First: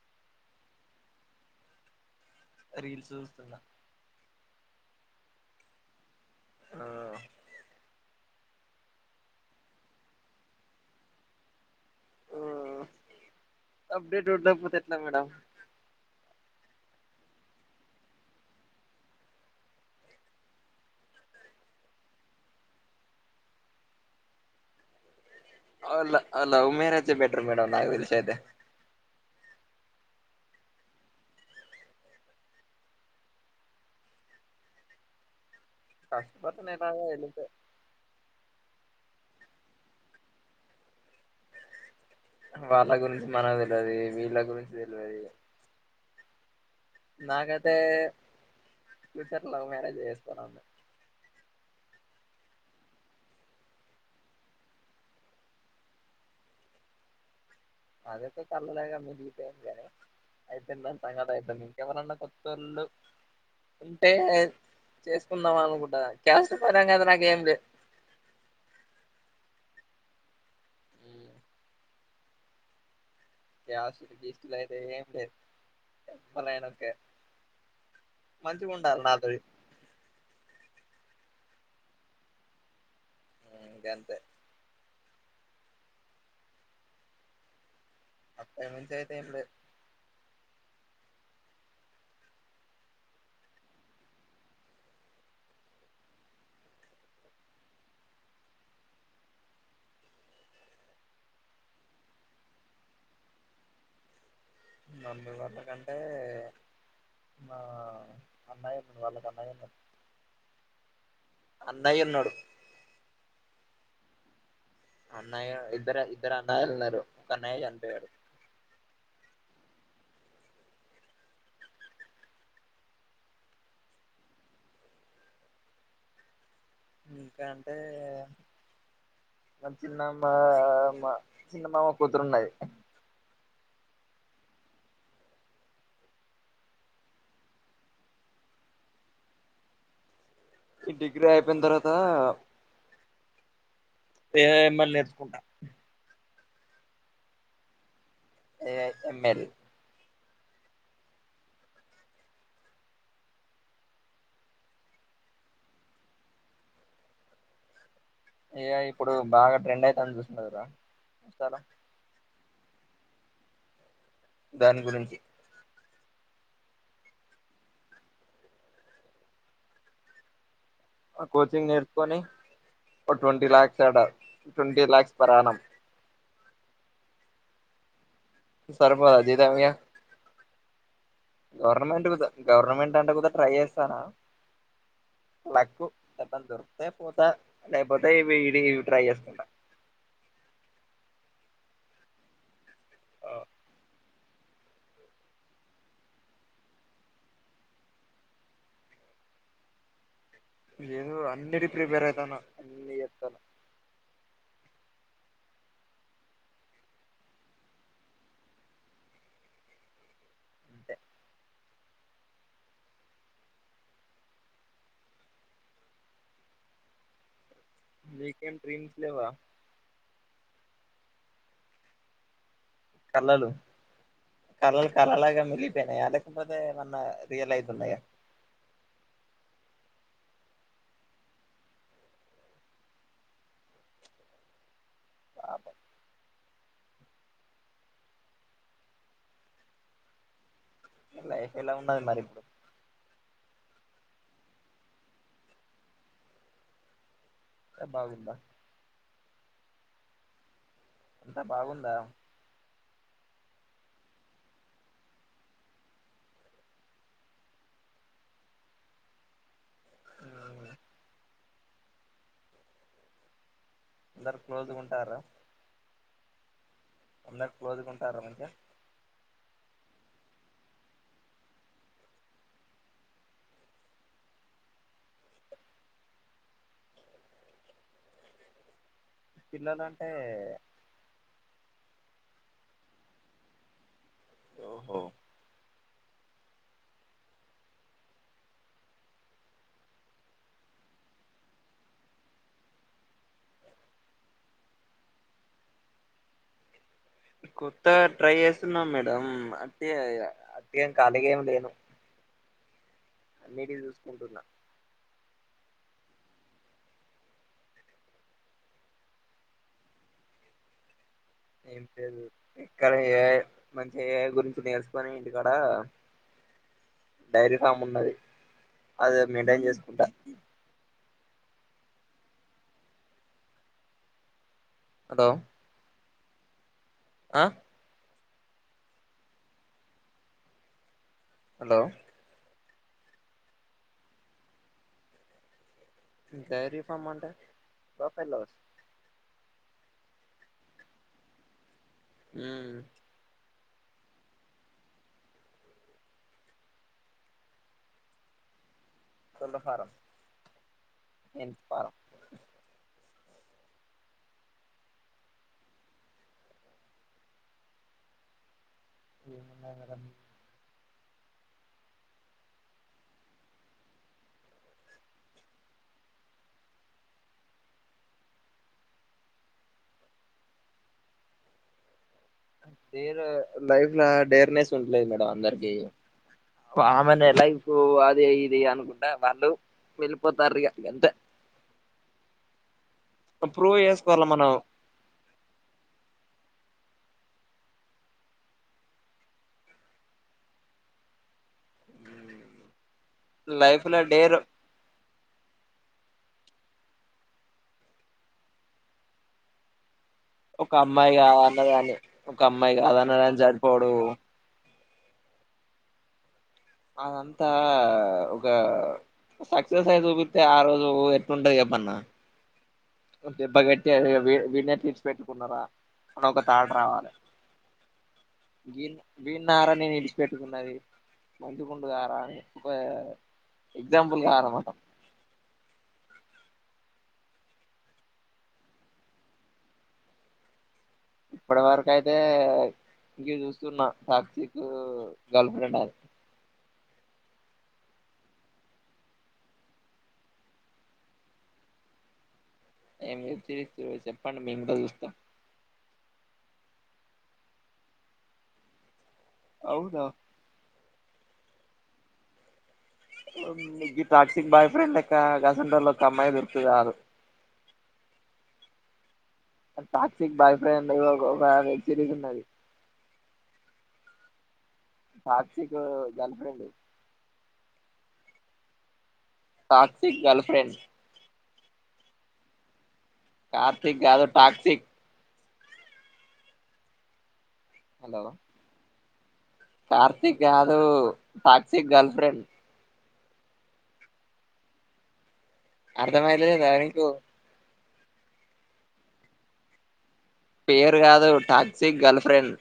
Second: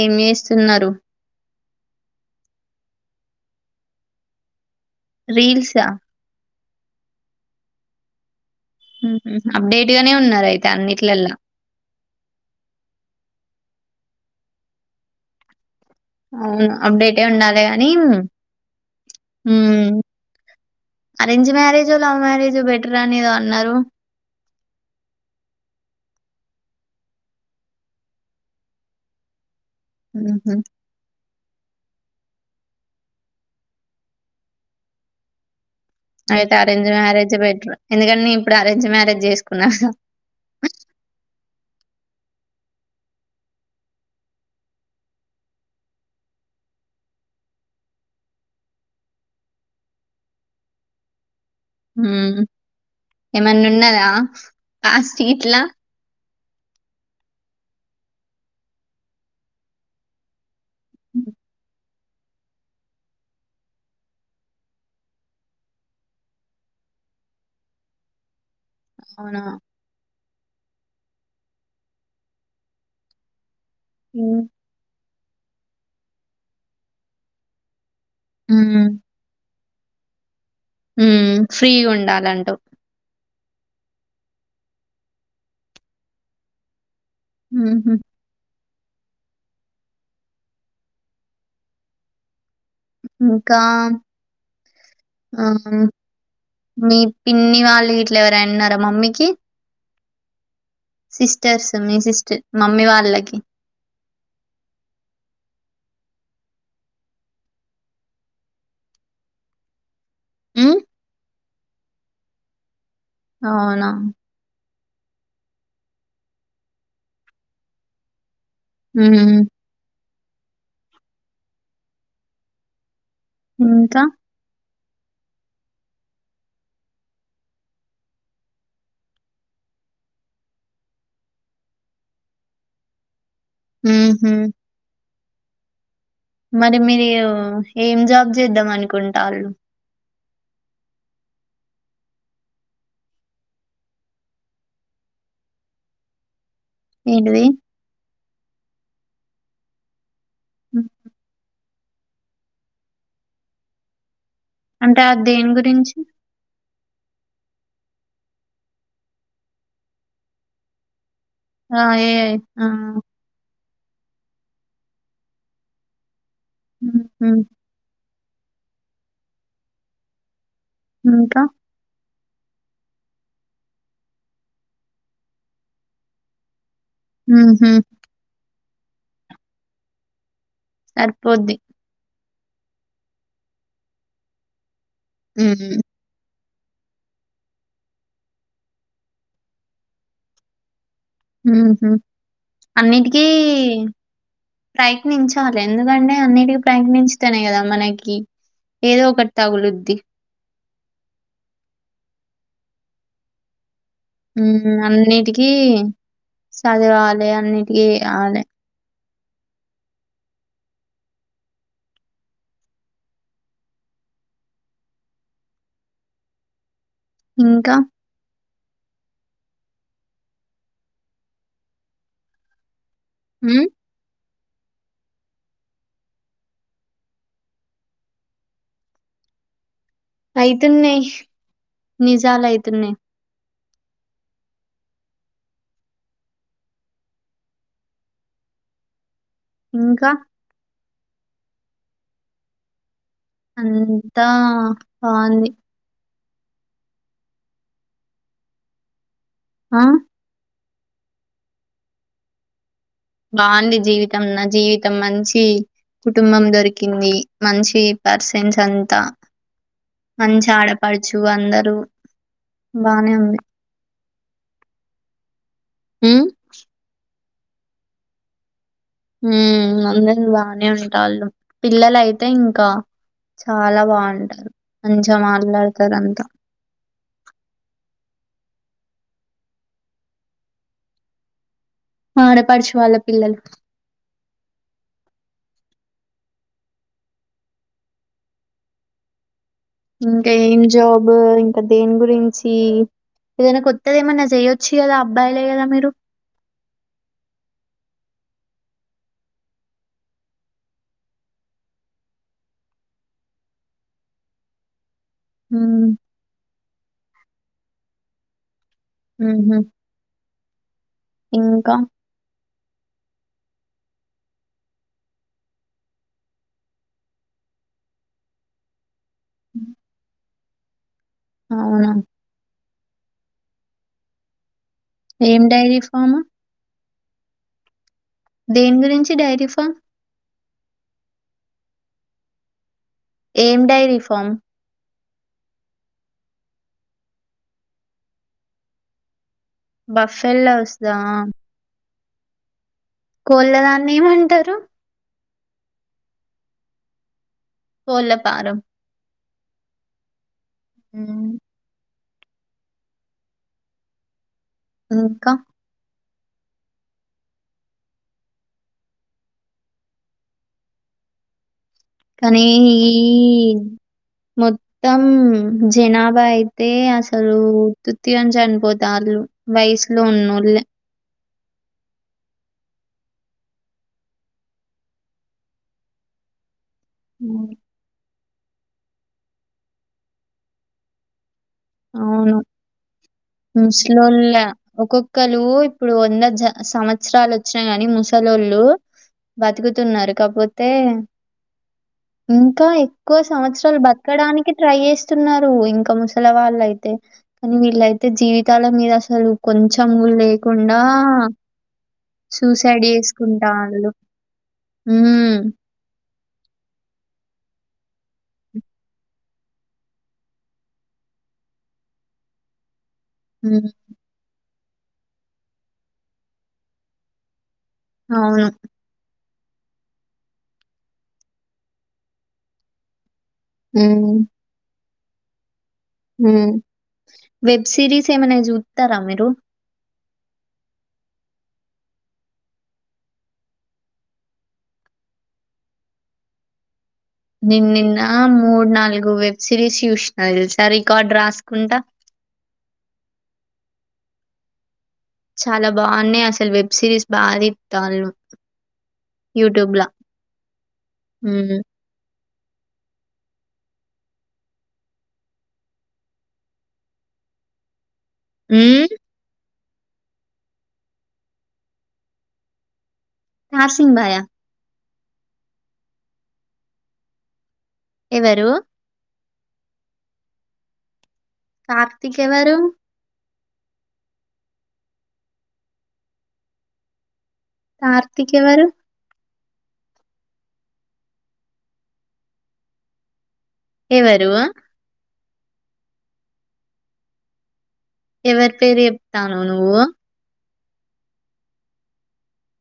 ఏం చేస్తున్నారు రీల్స్ చూస్తున్నా రీల్సా ఆ హ్మ్మ్ అప్డేట్ గానే ఉన్నారు అయితే అన్నిట్లల్లా అప్డేట్లా ఉండకపోతే ఎట్ల మేడం అవును అప్డేట్ ఉండాలి గాని arrange marriage love marriage better అనిదో అన్నారు అ లవ్ మ్యారేజ్ బెటర్ మేడమ్ నక్ లు సతే ఆహ అయితే కాకపోతే నేను అరేంజ్ అలా మ్యారేజ్ వెళితే బెటర్ ఎందుకంటే ఇప్పుడు అరేంజ్ మ్యారేజ్ చేసుకున్నా వాళ్ళ గురించి మనం తెలియదు వీళ్ళ గురించి తెలియదు నాకైతే ఫ్యూచర్ లవ్ మ్యారేజ్ చేస్తానును ఏమన్నా ఉన్నదా కాస్ట్ ఇట్లా అదేతే కలులాగా మీలీపగానే యితే న తంగట అయితా నీ ఎవరన్నా కొత్తళ్ళు ఉంటే చేసుకుందాం అనుకుంటా కాస్ట్ పరంగా అయితే నాకేం లే అవునా క్యాసిటు ఉమ్ గీస్టులు అయితే ఏం లే చెప్పాలేన్ ఒకే మంచిగా ఉండాలి నాతో ఉ ఫ్రీగా ఉండాలంటూ ఇదేంతే హ అప్ప మయితడి ఇంకా ఆ మీ పిన్ని వాళ్ళు ఇట్లా ఎవరైన్నారా మమ్మీకి సిస్టర్స్ మీ సిస్టర్ మమ్మీ వాళ్ళకి నన్ను గొటకన్నంటే మా అన్నయప్పడి వాళ్ళకు అన్నయ హ్మ్ అన్నయి ఉన్నాడు అవునా అన్నయ్య ఇద్దరు ఇద్దరు అన్నయలున్నారు. ఒక అన్నయ్య చనిపోయారు. మ్మ్ హ్మ్ ఇంకా ఇంకా అంటే మా చిన్నమ్మ మా చిన్నమామ కూతురున్నది హ్మ్ హు మరి మీరు ఏం జాబ్ చేద్దాం అనుకుంటళ్లు డిగ్రీ అయిపోయిన తర్వాత ఏ మ్ ల్ నేర్చుకుంటా ఏంటది ఏ ఎంమెల్ మ్మ్ హ్మ్ అంటే అద్ దేని గురించి ఏ ఐ ఇప్పుడు బాగా ట్రెండ్ ఐతది చూస్నారా ఆ ఏయి ఆ దాని గురించి హ ఆ ఇంకా కోచింగ్ నేర్చుకొని ట్వంటీ లాక్స్ అడా ట్వంటీ లాక్స్ పర్ యాణం ఊహు సర్పరాజిదమ్య అర్ గవర్నమెట్ విధ గవర్నమెంట్ అంట కూడా ట్రై చేస్తానా ఉమ్ లకు చెప్పొద్దు ఇంతా లేకపోతే ఇవి ఇడి ఇ ట్రై చేసుకుంటా ఊహు అన్నిటికీ ప్రయత్నించాలి ఎందుకంటే అన్నిటికిీ ప్రయత్నించితేనే కదా మనకి ఏదో ఒకటి తగులుద్ది హా అన్నిటికి ప్రిపేర్ అయితనా అన్ని ఎస్తాను ఉ అన్నిటికీ చదువాలె అన్నిటికిీ అవాలి అంతే ఇంక మీకెం డ్రీమ్స్ లేవా తల్లలు హ్మ్. కళలు కరళగా మిగిలిపోయినయ లేకపోతే మన్న రియల్ఐ ఉన్నాయ అయితున్నయి నిజాలు అయితున్నయి బాబ్ ఇంక లైఫ్ ఎలా ఉండది మరి ఇప్పుడు అంతా బావుంది అంత బాగుందా అ అంతా బాగుందా బాగుంది జీవితం నా జీవితం మంచి కుటుంబం దొరికింది మంచి పర్సెన్స్ అంతా మన్చాడ పడుచు అందరు డు బానే ఉంది అందరు క్లోజ్ గ ఉంటారు హుమ్ అందరు క్లోజ్గ ఉంటారు అండి ఉమ్ అందరు బానే ఉంటాళ్ళు పిల్లలు అయితే ఇంకా చాలా బాగుంటారు మంచిగా మాట్లాడతారు అంతా పిల్లలంటే ఆడపడుచు వాళ్ళ పిల్లలు ఒహో ఇకా ఏం జాబ్ ఇంకా దేని గురించి ఏదైన కొత్తది ఏమన్నా చెయొచ్చు కదా అబ్బాయిలే కదా మీరు కొత్త ట్రై చేస్తున్నాం మేడం అంత అట్ అట్గాం కాలీగా ఏం లేను అన్నిటికి చూసుకుంటున్నా ఉవ్ ఊహు ఏం పేలు ఇక్కడ ఏ మంచిగ ఏ ఐ గురించి నేర్చుకొని ఇంటికాడ డైరీ ఫామ్ ఉన్నది అది మీట ఏం చేసుకుంటా అవున హలో ఏం డైరి ఫామ్ ఆ దేని గురించి డైరీ ఫామ్ హలో ఏమ్ డైరి ఫమ్ రీ ఫ మంట బ పల వ బఫెల్ హస్ దా ఉ ములదాన్ని మంటారు పోలపారం కొల్ ఫారంమ్ హ్మ్. ఎ పారం ఇంకా ఏన్నా మడం కానీ ఈ మొత్తం జనాభా అయితే అసలు తృతగాం చనిపోత వాళ్ళు వయసులో ఉన్నోళ్ళ డేర్ లైఫ్ లో డేర్నెస్ ఉంటలేదు మేడం అందరికి ఆ హ్మ్. మనేలైఫ ఇద ఇది అనుకుంటడా వాళ్ళు వెళ్ళిపోతారు ఇక ఎంత అవును ప్రూవ్ చేసుకోవాల ముస్లిల మనం ఒక్కొక్కళ ఇప్పుడు వంద జ సంవత్సరాలు వచ్చినా ని ముసలళ్ళు బతుకుతున్నారు కాకపోతే ఇంకా ఎక్కువ సంవత్సరాలు లైఫ్ లో డేర్ బతకడానికి ట్రై చేస్తున్నారు ఇంకా ము సలవా యితే కానీ వీళ్ళయితే జీవితాల మీద అసలు కొంచెం కూడా ఒక లేకుండా అమ్మాయి కాదన్న కాని ఒక అమ్మాయి సూసైడ్ కాదన్నదని సడిపోడు హ అదంతా ఒక సక్సెస్ అయి చూపితే ఆ రోజు ఎట్ంటది చెప్పన్నా ఒక హ్మ్. బగట్ట వ వీన్నే తీర్చి పెెట్టుకున్నారా అనొక తాట రావాలి అవును బీన్నారని నిలిచిపెట్టుకున్నది మంచగుండడు ఆర అని ఒక ఎక్సంపుల్ హ్మ్. గా అన్నమాట వెబ్ సిరిస్ ఏమనా చూతారా మీరు ఇప్పటి వరకు అయితే ఇంక చూస్తున్న టాక్సీక్ గర్ల్ ఫ్రెండ్ అది నేను నిన్న మూడు నాలుగు వెబ్ సిరీస్ చూసిన తెలుసా రికార్డు రాసుకుంటా ఏం చుత్తూరి చెప్పండి మేం కూడా చూస్తాం చాలా బాగున్నాయి అసలు వెబ్ సిరీస్ [unintelligible] యూట్యూబ్లా అవునా మ్ నీకి టాక్సీక్ బాయ్ ఫ్రెండ్ లెక్క గసువంటోళ్ల ఒక అమ్మాయి దొరికితే చాలు మ్మ్ ఆ టాక్సిక్ బాయ్ ఫ్రెండ్ ఒక ఒక వెబ్ సిరీస్ ఉన్నది నార్సింగ్ భాయా టాక్సీక్ గర్ల్ఫ్రెండ్ ఎవరు టాక్సిక్ గర్ల్ఫ్రెండ్స్ కార్తిక్ ఎవరు కార్తిక్ కాదు టాక్సిక్ కార్తీక్ ఎవరు కార్తిక్ కాదు టాక్సిక్ గర్ల్ ఫ్రెండ్ ఎవరు అర్థమైతలేదాయే నీకు ఎవరి పేరు చెప్తనవ్ నువ్వు పేరు కాదు toxic girlfriend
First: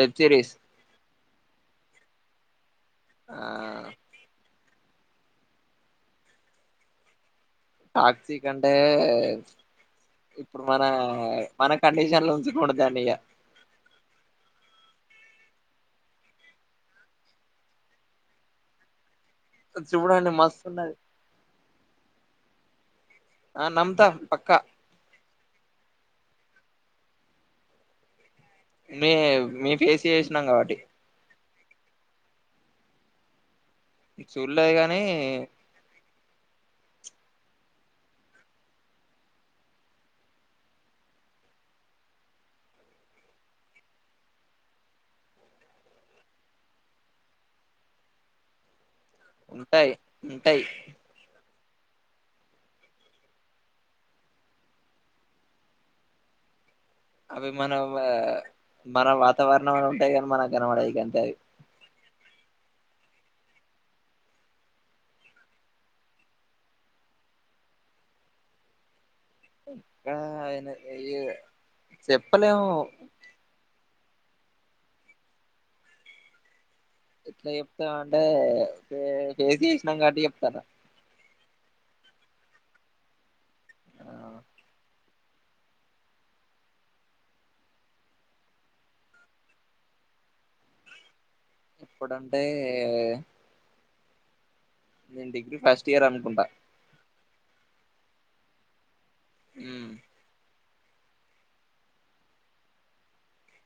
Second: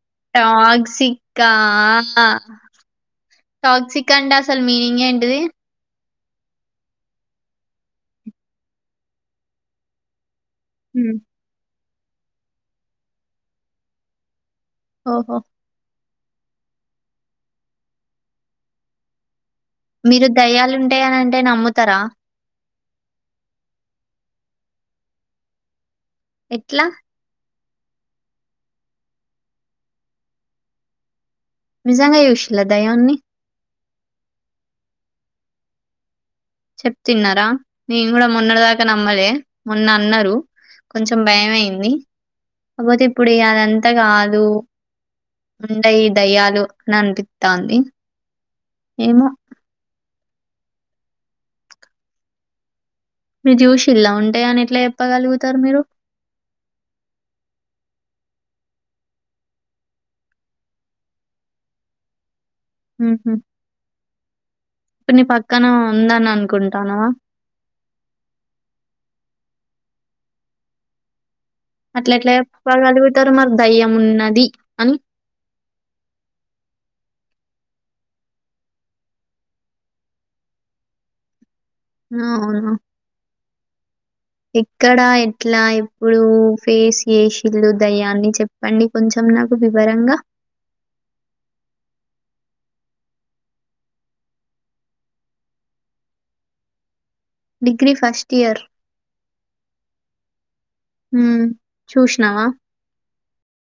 web series toxic కానా ఆ టాక్సిిక్ అండాస్ అసలు మీనింగ్ ఎంటిది టాక్సిక్ కంటే ఇప్పుడు మన హ్మ్. మనకు కండీషన్ లో ఉంచి కూడా దానిగా ఓహో మీరు చూడండి మస్తు దయ్యాలు ఉన్నది ఉంటాయని అంటే నమ్ముతారా ఆ నంత పక్కా ఎట్ల మే మేం ఫేస్ చేసినాం కాబట్టి నిజంగా చూశిల్ల దయ్యాన్ని చూడలేదు గని చెప్ తిన్నారా నేను కూడా మొన్నటి దాకా నమ్మలే మొన్న అన్నరు కొంచెం భయమయింది కాపోతే ఇప్పుడు ఇగ అదంతా కాదు ఉంటయి దయ్యాలు అని అనిపితాంది ఉంటాయి ఉంటయి మీరు చూసిల్ల ఉంటయి అని ఎట్ల చెప్పగలుగుతరు మీరు అవి మనం మన వాతావరణం ల ఉంటాయి గని మనకు కనవడయి గంతే అవి ఇప్పుడు నీ పక్కన ఉందని అనుకుంటానవా గా ఆయనే ఏయ్యు అట్ల ఎట్ల చెప్ప గలుగుతరు మరి దయ్యం ఉన్నది అని ఎట్లా చెప్తా అంటే ఫేస్ చేసినాం కాట్టి చెప్తానా అవున ఇట్లా ఎప్పుడు ఫేస్ చేసిళు దయాన్ని చెప్పండి కొంచెం నాకు వివరంగా ఎప్పుడుంటే నేను డిగ్రీ ఫస్ట్ ఇయర్ అనుకుంటా డిగ్రీ ఫస్ట్ ఇయర్ ఉ హు చూసినావా